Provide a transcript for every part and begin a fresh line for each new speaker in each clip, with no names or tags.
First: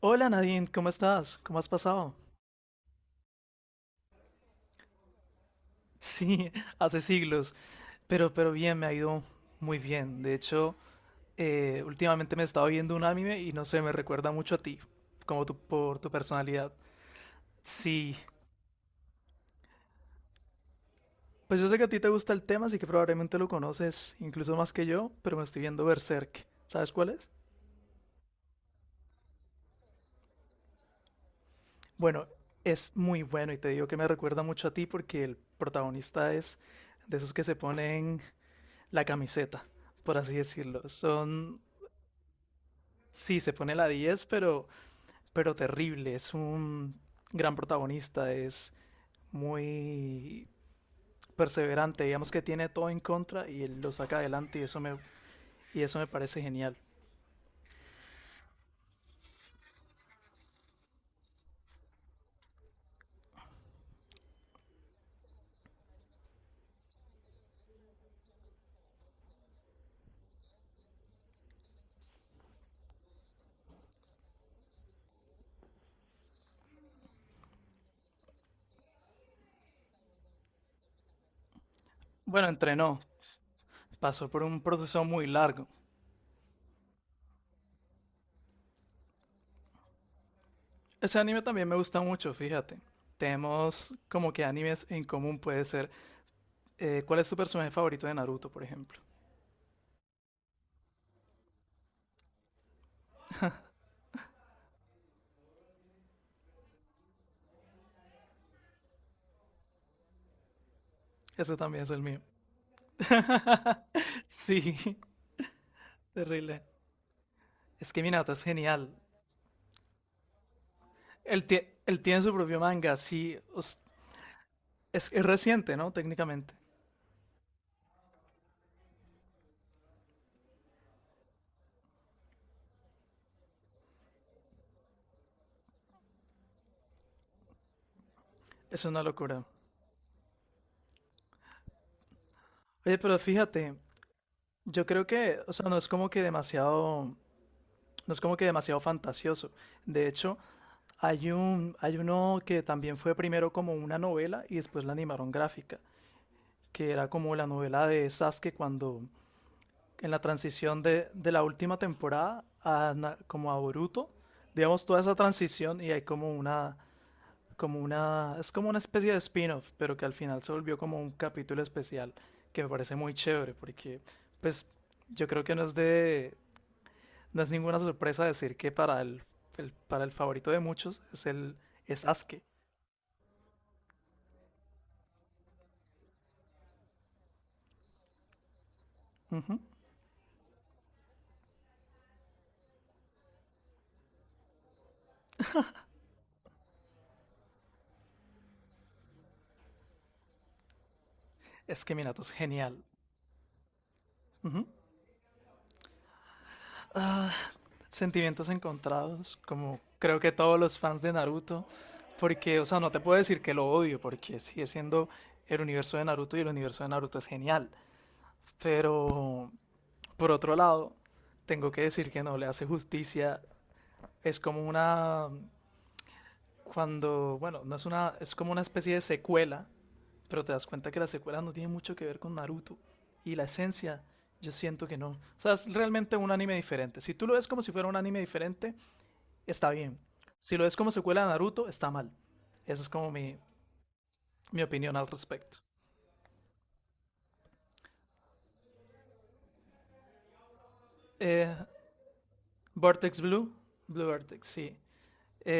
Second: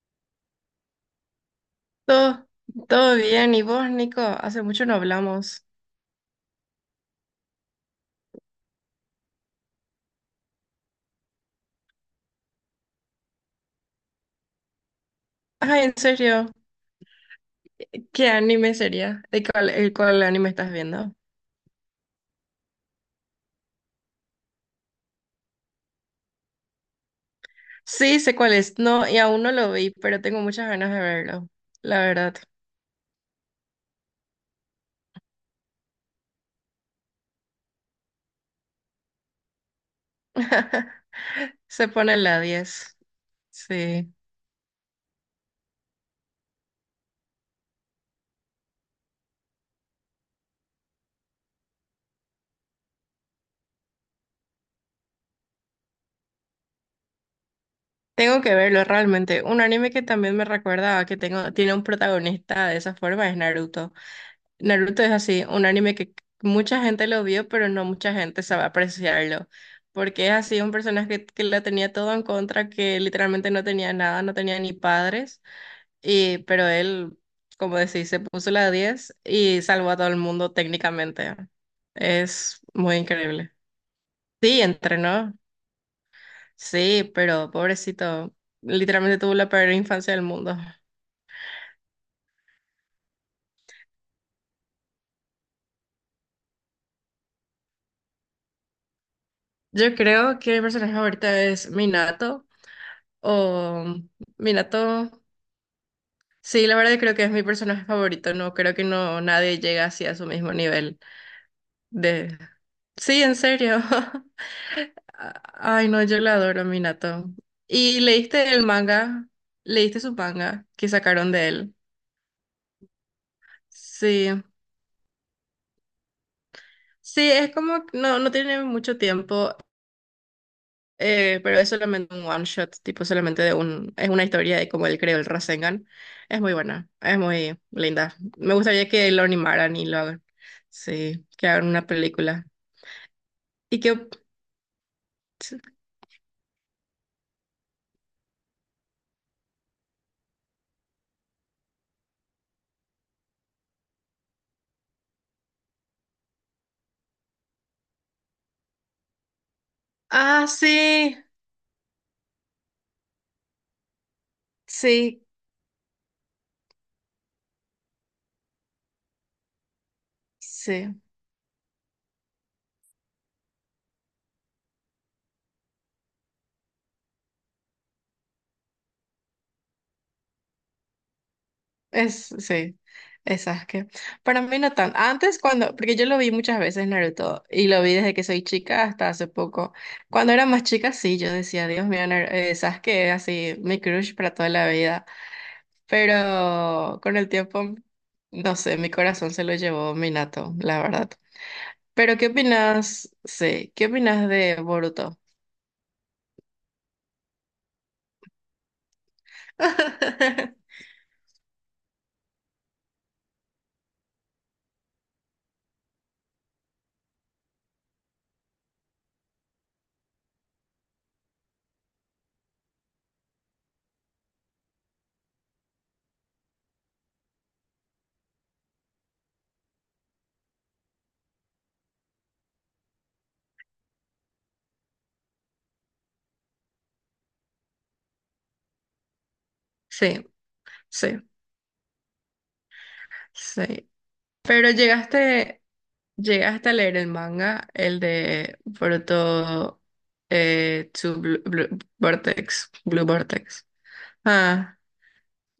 Hola, Nadine, ¿cómo estás? ¿Cómo has pasado?
Todo, todo bien. ¿Y vos, Nico? Hace mucho no hablamos.
Sí, hace siglos, pero bien, me ha ido muy bien. De hecho, últimamente me he estado viendo un anime y no sé, me recuerda mucho a ti, como tu,
Ay, en
por tu
serio,
personalidad. Sí,
¿qué anime sería? ¿El cuál anime estás viendo?
pues yo sé que a ti te gusta el tema, así que probablemente lo conoces incluso más que yo, pero me estoy viendo Berserk. ¿Sabes cuál es?
Sí, sé cuál es. No, y aún no lo vi, pero tengo muchas ganas de verlo, la
Bueno,
verdad.
es muy bueno y te digo que me recuerda mucho a ti porque el protagonista es de esos que se ponen la camiseta, por así decirlo. Son...
Se pone la 10.
Sí, se pone la
Sí.
10, pero, terrible. Es un gran protagonista, es muy perseverante, digamos que tiene todo en contra y él lo saca adelante y y eso me parece genial.
Tengo que verlo realmente. Un anime que también me recuerda a que tiene un protagonista de esa forma es Naruto. Naruto es así, un anime que mucha gente lo vio, pero no mucha gente sabe apreciarlo, porque es así un personaje que la tenía todo en contra, que literalmente no tenía nada, no tenía ni padres, pero él, como decís, se puso la 10 y salvó a todo el mundo técnicamente.
Bueno,
Es muy
entrenó,
increíble.
pasó por un
Sí,
proceso muy
entrenó,
largo.
sí, pero pobrecito, literalmente tuvo la peor infancia del mundo.
Ese anime también me gusta mucho, fíjate. Tenemos como que animes en común, puede ser. ¿Cuál es tu personaje favorito de Naruto, por ejemplo?
Yo creo que mi personaje ahorita es Minato o Minato. Sí, la verdad creo que es mi personaje favorito, no creo que no nadie llega así a su mismo nivel
Ese también es el mío.
de. Sí, en serio.
Sí,
Ay, no, yo la
terrible.
adoro, a Minato.
Es
¿Y
que Minato es
leíste el
genial.
manga? ¿Leíste su manga que sacaron
Él,
de él?
él tiene su propio manga, sí.
Sí.
Es reciente, ¿no? Técnicamente.
Sí, es como que no tiene mucho tiempo. Pero es solamente un one shot, tipo solamente es una historia de cómo él creó el Rasengan. Es muy buena, es muy linda. Me
Es
gustaría
una
que lo
locura.
animaran y lo hagan. Sí, que hagan una película.
Oye, pero fíjate,
Y que.
yo creo que, o sea, no es como que demasiado, no es como que demasiado fantasioso. De hecho, hay uno que también fue primero como una novela y después la animaron gráfica, que era como la novela de Sasuke cuando, en la
Ah,
transición de,
sí,
de la última temporada a, como a Boruto, digamos toda esa
sí,
transición y hay como una... Es como una especie de spin-off, pero que al final se volvió como
sí,
un capítulo especial, que me parece muy chévere, porque pues yo creo que no es ninguna sorpresa decir que para el favorito de muchos es Asuke.
sí, es Sasuke. Para mí no tan. Antes cuando, porque yo lo vi muchas veces Naruto y lo vi desde que soy chica hasta hace
Ujú.
poco. Cuando era más chica, sí, yo decía, Dios mío, Sasuke es así, mi crush para toda la vida. Pero con el tiempo, no sé, mi corazón se lo llevó Minato, la verdad.
Es que
Pero
Minato
¿qué
es genial.
opinas? Sí, ¿qué opinas de
Ujú.
Boruto?
Ah, sentimientos encontrados, como creo que todos los fans de Naruto, porque, o sea, no te puedo decir que lo odio, porque sigue siendo el universo de Naruto y el universo de Naruto es genial, pero... Por otro lado, tengo que decir que no le hace justicia. Es como una, cuando, Bueno, no es una, es como una especie de secuela, pero te das cuenta que la secuela no tiene mucho que ver con Naruto. Y la esencia, yo siento que no. O sea, es realmente un anime diferente. Si tú lo ves como si fuera un anime diferente, está bien.
Sí,
Si lo ves como
sí,
secuela de Naruto, está mal. Esa es como mi,
sí.
mi
Pero
opinión al respecto.
llegaste a leer el manga, el de Boruto
Eh,
Blue Vortex,
Vortex Blue, Blue Vortex, sí.
Ah,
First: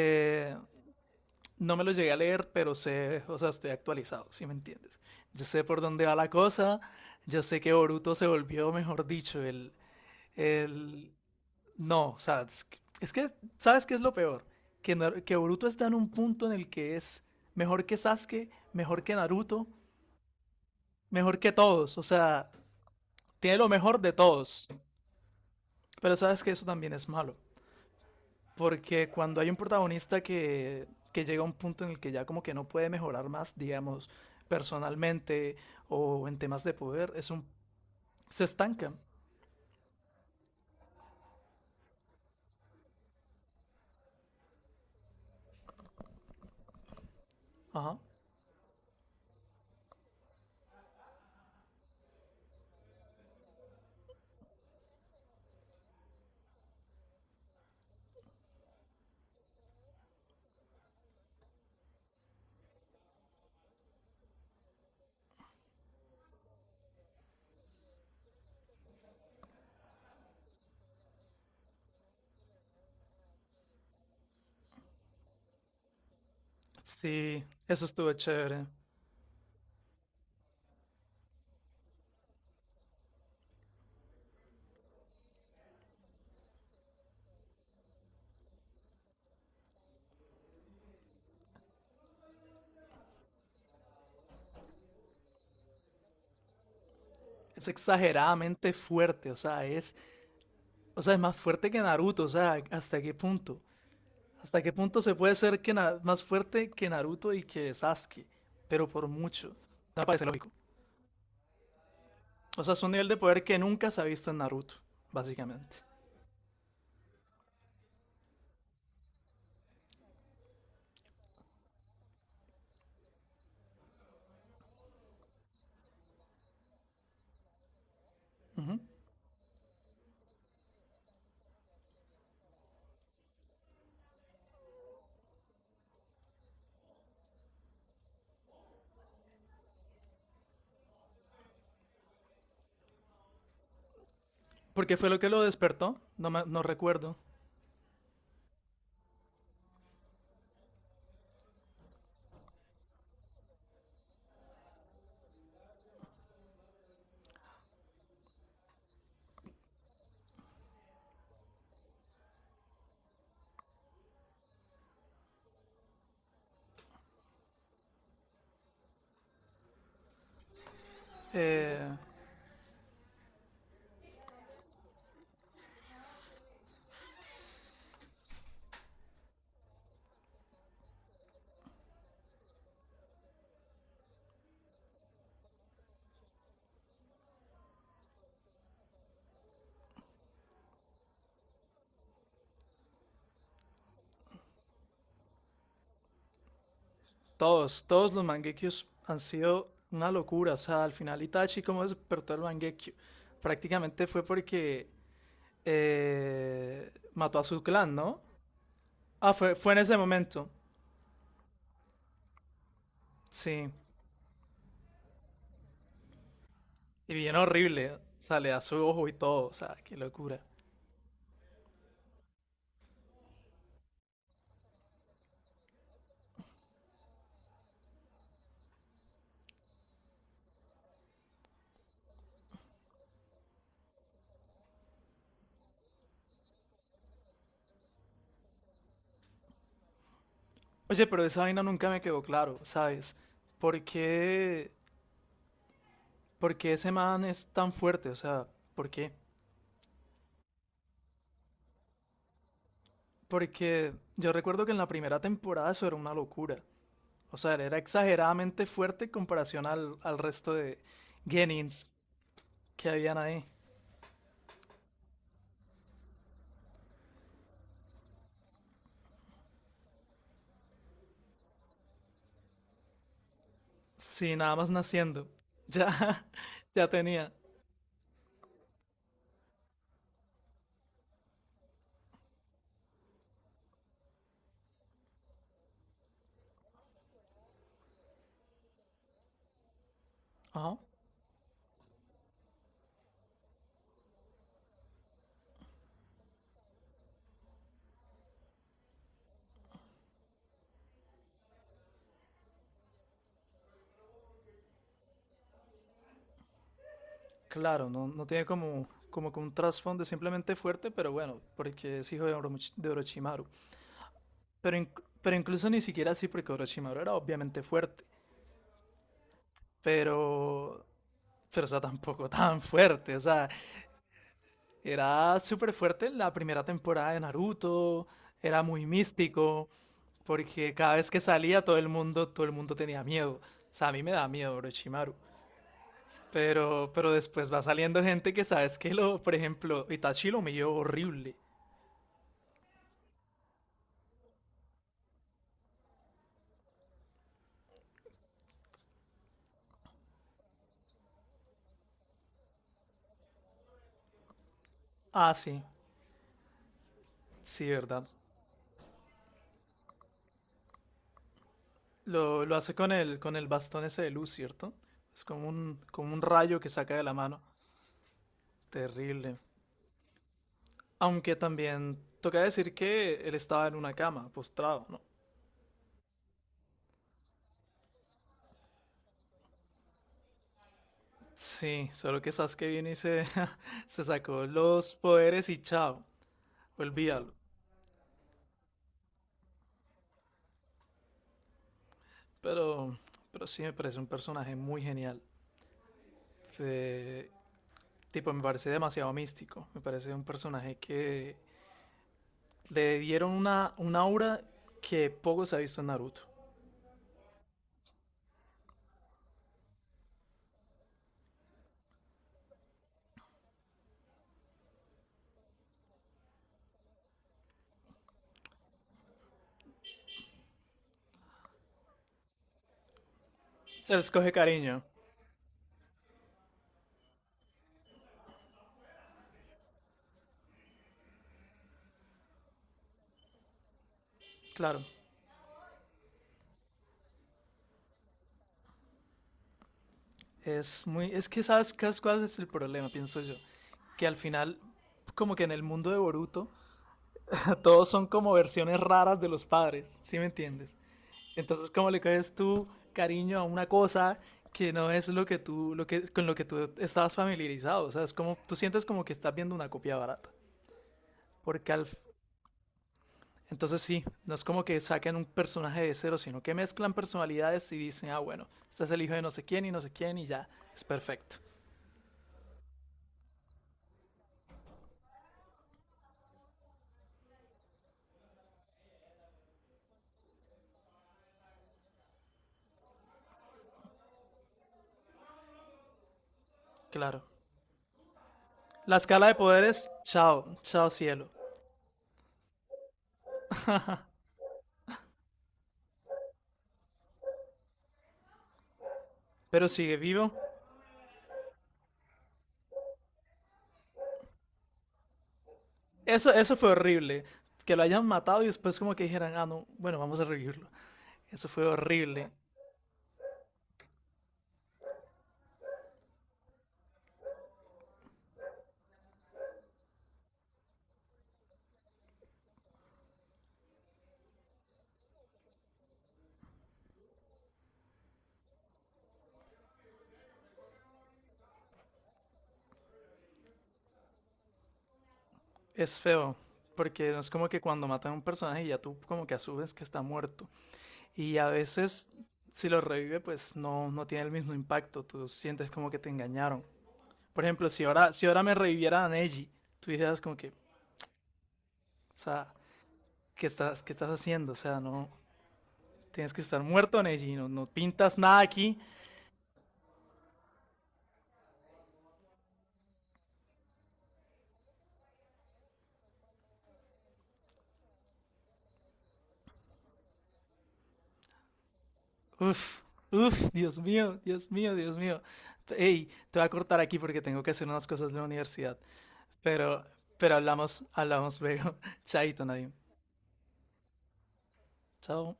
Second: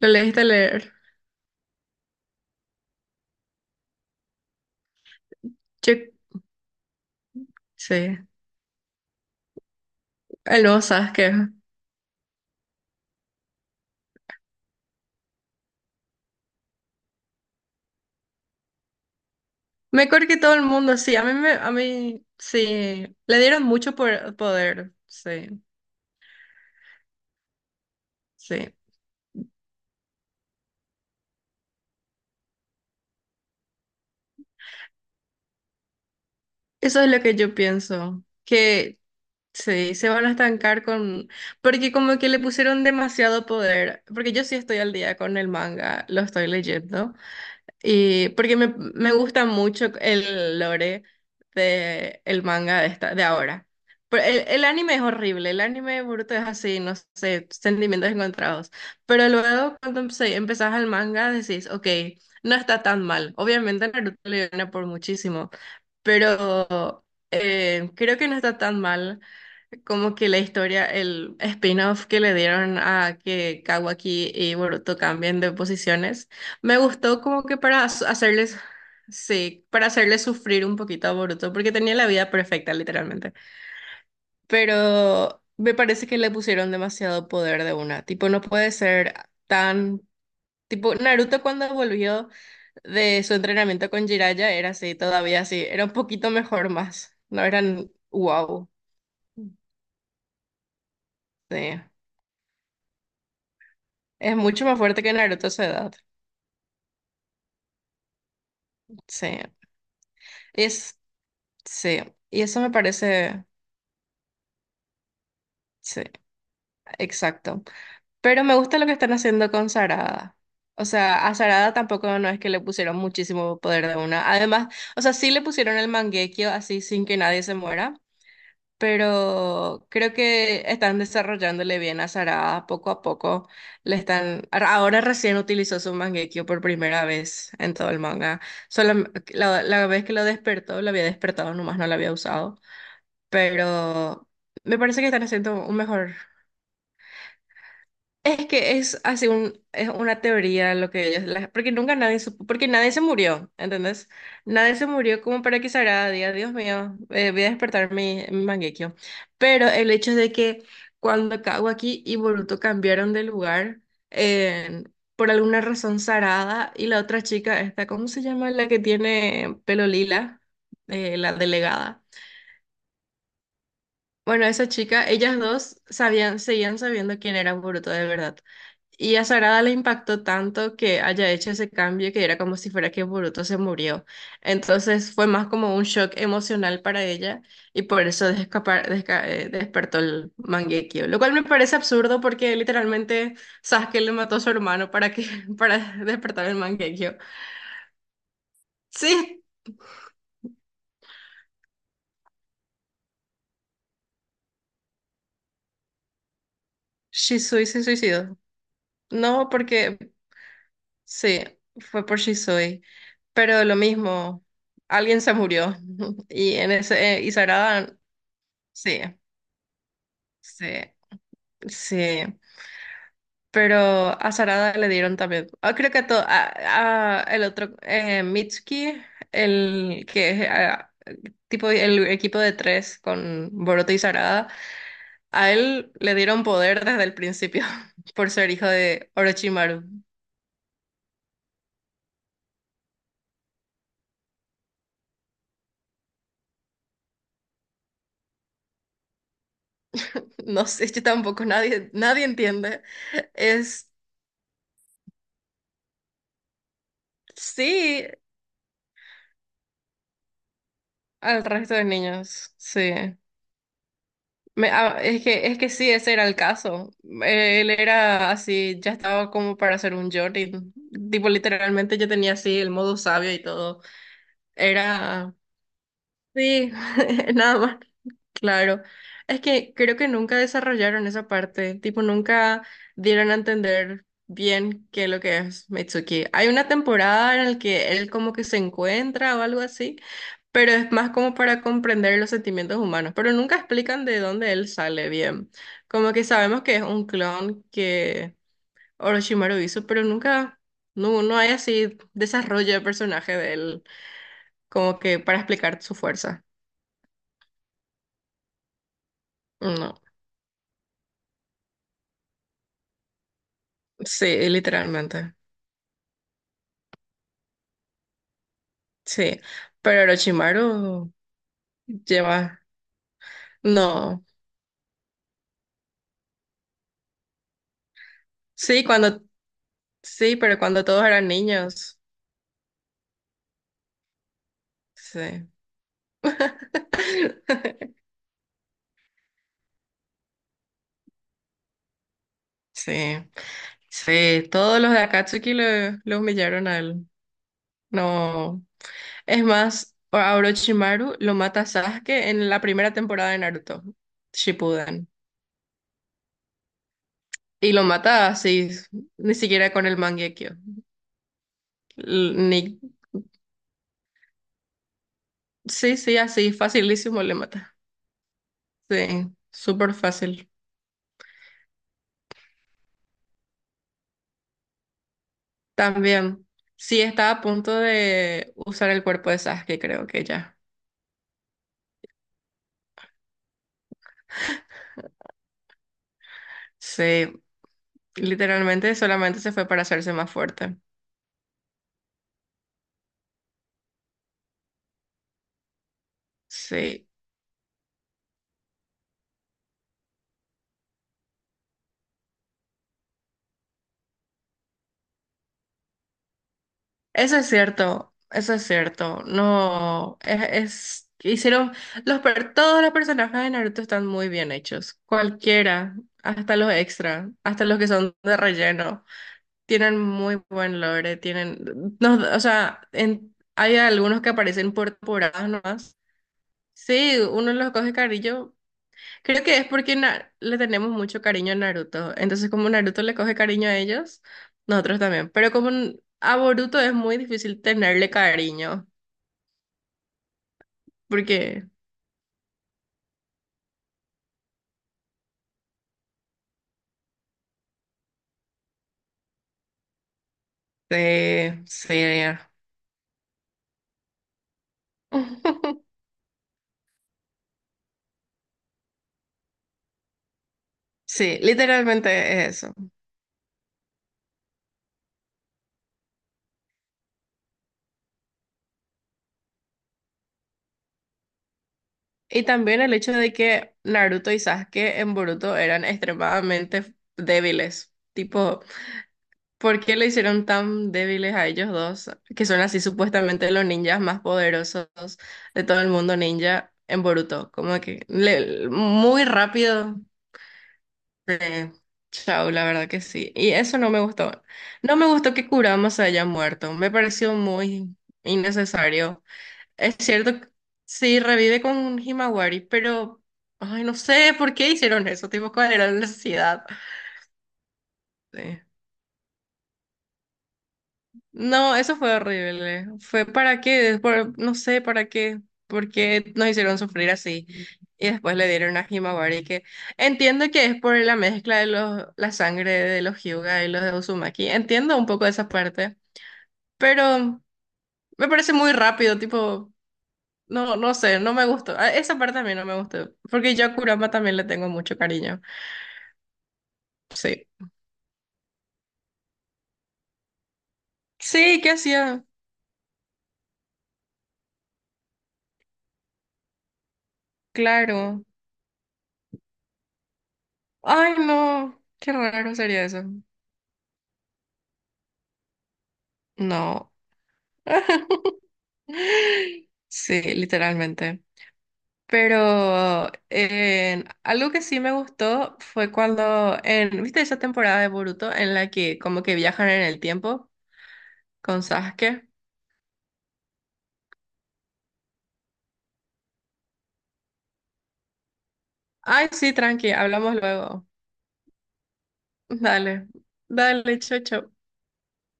lo leíste a leer.
no me lo llegué a leer, pero sé, o sea, estoy actualizado, si me entiendes. Yo sé por dónde
Yo-
va la cosa, yo sé que
sí,
Boruto se volvió, mejor dicho,
el nuevo
el...
Sasuke.
No, o sea, es que... ¿Sabes qué es lo peor? Que, que Boruto está en un punto en el que es mejor que Sasuke, mejor que Naruto,
Mejor que todo el mundo, sí. A mí,
mejor que
me, a
todos, o
mí,
sea,
sí. Le
tiene
dieron
lo
mucho
mejor de todos.
poder, sí,
Pero sabes que eso también es malo.
sí.
Porque cuando hay un protagonista que llega a un punto en el que ya como que no puede mejorar más, digamos, personalmente o en temas de
Eso es
poder,
lo
es
que
un...
yo pienso.
se estanca.
Que sí, se van a estancar con. Porque como que le pusieron demasiado poder. Porque yo sí estoy al día con el manga, lo estoy leyendo.
Ajá.
Y porque me gusta mucho el lore de el manga de ahora. Pero el anime es horrible, el anime bruto es así, no sé, sentimientos encontrados. Pero luego cuando empezás al manga decís, ok, no está tan mal. Obviamente Naruto le gana por muchísimo, pero creo que no está tan mal como que la historia, el spin-off que le dieron a que Kawaki y Boruto cambien de posiciones, me gustó
Sí,
como que para
eso estuvo
hacerles,
chévere.
sí, para hacerles sufrir un poquito a Boruto, porque tenía la vida perfecta, literalmente. Pero me parece que le pusieron demasiado poder de una, tipo, no puede ser tan. Tipo, Naruto cuando volvió de su entrenamiento con Jiraiya era así, todavía así, era un poquito mejor más, no
Es
eran wow.
exageradamente fuerte, o sea, es más
Sí.
fuerte que Naruto, o sea, ¿hasta qué punto?
Es
¿Hasta
mucho
qué
más
punto
fuerte que
se puede
Naruto a
ser
su edad.
más fuerte que Naruto y que Sasuke? Pero por
Sí.
mucho. No me parece lógico.
Es, sí. Y eso
O
me
sea, es un nivel de poder
parece,
que nunca se ha visto en Naruto, básicamente.
sí, exacto. Pero me gusta lo que están haciendo con Sarada. O sea, a Sarada tampoco no es que le pusieron muchísimo poder de una. Además, o sea, sí le pusieron el Mangekyo así sin que nadie se muera.
Ujú.
Pero creo que están desarrollándole bien a Sarada poco a poco. Le están, ahora recién utilizó su Mangekyo por primera vez en todo el manga. Solo, la vez que lo despertó, lo había despertado nomás, no lo había usado. Pero me
Porque
parece que
fue lo
están
que lo
haciendo un
despertó,
mejor,
no, no recuerdo.
es que es así un, es una teoría lo que ellos, porque nunca nadie supo, porque nadie se murió, ¿entendés? Nadie se murió como para que Sarada diga, Dios mío, voy a despertar mi Mangekyou". Pero el hecho de que cuando Kawaki y Boruto cambiaron de lugar, eh, por alguna razón Sarada y la otra chica, esta, ¿cómo se llama? La que tiene pelo lila, la
Eh,
delegada. Bueno, esa chica, ellas dos sabían, seguían sabiendo quién era Boruto de verdad. Y a Sarada le impactó tanto que haya hecho ese cambio que era como si fuera que Boruto se murió. Entonces fue más como un shock emocional para ella y por eso despertó el Mangekyo. Lo cual me parece absurdo porque literalmente Sasuke le mató a su hermano para que para despertar el Mangekyo.
todos los Mangekyous han
Sí,
sido una locura. O sea, al final Itachi, ¿cómo despertó el Mangekyo? Prácticamente fue porque mató a su
Shisui se
clan, ¿no?
suicidó.
Ah,
No,
fue en ese
porque
momento.
sí, fue por Shisui. Pero
Sí.
lo mismo, alguien se murió. Y en
Y
ese, eh, y
bien horrible.
Sarada,
O sea, le da su
sí,
ojo y todo. O sea, qué locura.
sí, sí. Pero a Sarada le dieron también. Ah, creo que a el otro, Mitsuki, el que es ah, tipo el equipo de tres con Boruto y Sarada, a él le dieron poder desde el principio por ser hijo de Orochimaru.
Oye, pero esa vaina nunca me quedó claro, ¿sabes? ¿Por qué, ¿por qué ese man es tan fuerte? O sea, ¿por qué?
No sé, yo tampoco, nadie entiende. Es
Porque yo recuerdo que en la primera temporada eso era una locura. O sea, era
Sí,
exageradamente fuerte en comparación al resto de
al resto de
Genins
niños,
que
sí.
habían ahí.
Es que sí, ese era el caso. Él era así, ya estaba como para hacer un Jordan. Tipo, literalmente yo tenía así el modo sabio y todo.
Sí, nada más naciendo.
Era,
Ya,
sí,
ya tenía.
nada más. Claro, es que creo que nunca desarrollaron esa parte, tipo nunca dieron a entender bien qué es lo que es Mitsuki. Hay una temporada en la que él como que se encuentra o algo así, pero
Ajá.
es más como para comprender los sentimientos humanos, pero nunca explican de dónde él sale bien. Como que sabemos que es un clon que Orochimaru hizo, pero nunca, no hay así desarrollo de personaje de él como que para explicar su fuerza.
Claro, no, no tiene como, como que un
No,
trasfondo simplemente fuerte, pero bueno, porque es hijo de, de Orochimaru.
sí,
Pero,
literalmente.
pero incluso ni siquiera así, porque Orochimaru era obviamente fuerte.
Sí, pero
Pero,
Orochimaru
pero, o sea, tampoco tan
lleva,
fuerte. O sea,
no,
era súper fuerte la primera temporada de Naruto, era
sí,
muy místico,
sí, pero
porque
cuando
cada
todos
vez que
eran
salía
niños,
todo el mundo tenía miedo. O sea, a mí me da miedo Orochimaru.
sí,
Pero después va saliendo gente que sabes que lo, por ejemplo, Itachi lo humilló horrible.
sí, sí, todos los de Akatsuki lo humillaron a él, no, es más, a Orochimaru lo mata Sasuke en la primera temporada de Naruto, Shippuden,
Ah, sí, sí,
y lo
verdad.
mata así, ni siquiera con el Mangekyo, L-
Lo
ni,
hace con el bastón ese de luz, ¿cierto? Es
sí,
como
sí,
un
así,
rayo que saca de la
facilísimo le
mano.
mata, sí,
Terrible.
súper fácil.
Aunque también toca decir que él estaba en una cama, postrado, ¿no?
También, sí está a punto de usar el cuerpo de Sasuke, creo que ya.
Sí, solo que Sasuke vino y se se sacó los poderes y chao,
Sí,
olvídalo.
literalmente solamente se fue para hacerse más fuerte.
Pero, pero sí me parece un personaje muy genial.
Sí,
Se- Tipo, me parece demasiado místico. Me parece un personaje que le dieron una aura que poco se ha visto en Naruto.
eso es cierto, eso es cierto. No, todos los personajes de Naruto están muy bien hechos. Cualquiera, hasta los extra, hasta los que son de relleno, tienen muy buen lore, tienen, no, o sea, hay
Se les
algunos que
coge
aparecen
cariño,
por temporadas nomás. Sí, uno los coge cariño. Creo que es porque le tenemos mucho cariño a Naruto. Entonces, como Naruto le coge cariño a ellos,
claro.
nosotros también. Pero como a Boruto es muy difícil tenerle cariño,
Es muy, es que
porque.
sabes qué cuál es el problema, pienso yo. Que al final, como que en el mundo de Boruto, todos son como versiones raras de los padres, ¿sí me entiendes?
Sí,
Entonces, ¿cómo le caes
sí,
tú cariño a una cosa que no es lo que tú, lo que, con lo que tú estabas familiarizado? O sea, es como, tú sientes como que estás viendo una copia barata.
sí,
Porque al,
literalmente es eso.
entonces sí, no es como que saquen un personaje de cero, sino que mezclan personalidades y dicen, ah, bueno, este es el hijo de no sé quién y no sé quién y ya, es perfecto.
Y también el hecho de que Naruto y Sasuke en Boruto eran extremadamente débiles. Tipo, ¿por qué le hicieron tan débiles a ellos dos, que son así supuestamente los ninjas más poderosos de todo el mundo ninja en
Claro.
Boruto? Como que
La
muy
escala de poderes,
rápido.
chao, chao cielo.
eh, chao, la verdad que sí. Y eso no me gustó. No me gustó que Kurama se haya muerto. Me pareció muy innecesario.
Pero
Es
sigue vivo.
cierto, que sí, revive con Himawari, pero. Ay, no sé por qué hicieron eso, tipo, ¿cuál era la
Eso
necesidad?
fue horrible. Que lo hayan matado y
Sí.
después como que dijeran, ah, no, bueno, vamos a revivirlo. Eso fue
No, eso fue
horrible.
horrible. Fue para qué, no sé para qué, porque nos hicieron sufrir así. Y después le dieron a Himawari que entiendo que es por la mezcla de la sangre de los Hyuga y los de Uzumaki. Entiendo un poco esa parte, pero me parece muy rápido, tipo, no sé, no me gustó. Esa parte a mí no me gustó, porque yo a Kurama también le tengo mucho cariño.
Es feo, porque no es como
Sí.
que cuando matan a un personaje ya tú como que asumes que está muerto. Y a
Sí, ¿qué
veces
hacía?
si lo revive pues no, no tiene el mismo impacto, tú sientes como que te engañaron. Por ejemplo, si ahora,
Claro.
si ahora me reviviera a Neji, tú dijeras como que, o
Ay, no, qué
sea,
raro sería eso.
¿qué estás haciendo? O sea, no, tienes que estar
No.
muerto, Neji, no, no pintas nada aquí.
Sí, literalmente. Pero algo que sí me gustó fue cuando, ¿viste esa temporada de Boruto en la que como que viajan en el tiempo con Sasuke?
Uf, uf, Dios mío, Dios mío, Dios mío. Ey, te voy a cortar aquí porque tengo que hacer unas cosas de la universidad.
Ay, sí,
Pero,
tranqui, hablamos
pero hablamos,
luego.
hablamos luego. Chaito, Nadim.
Dale, dale, chocho.
Chao.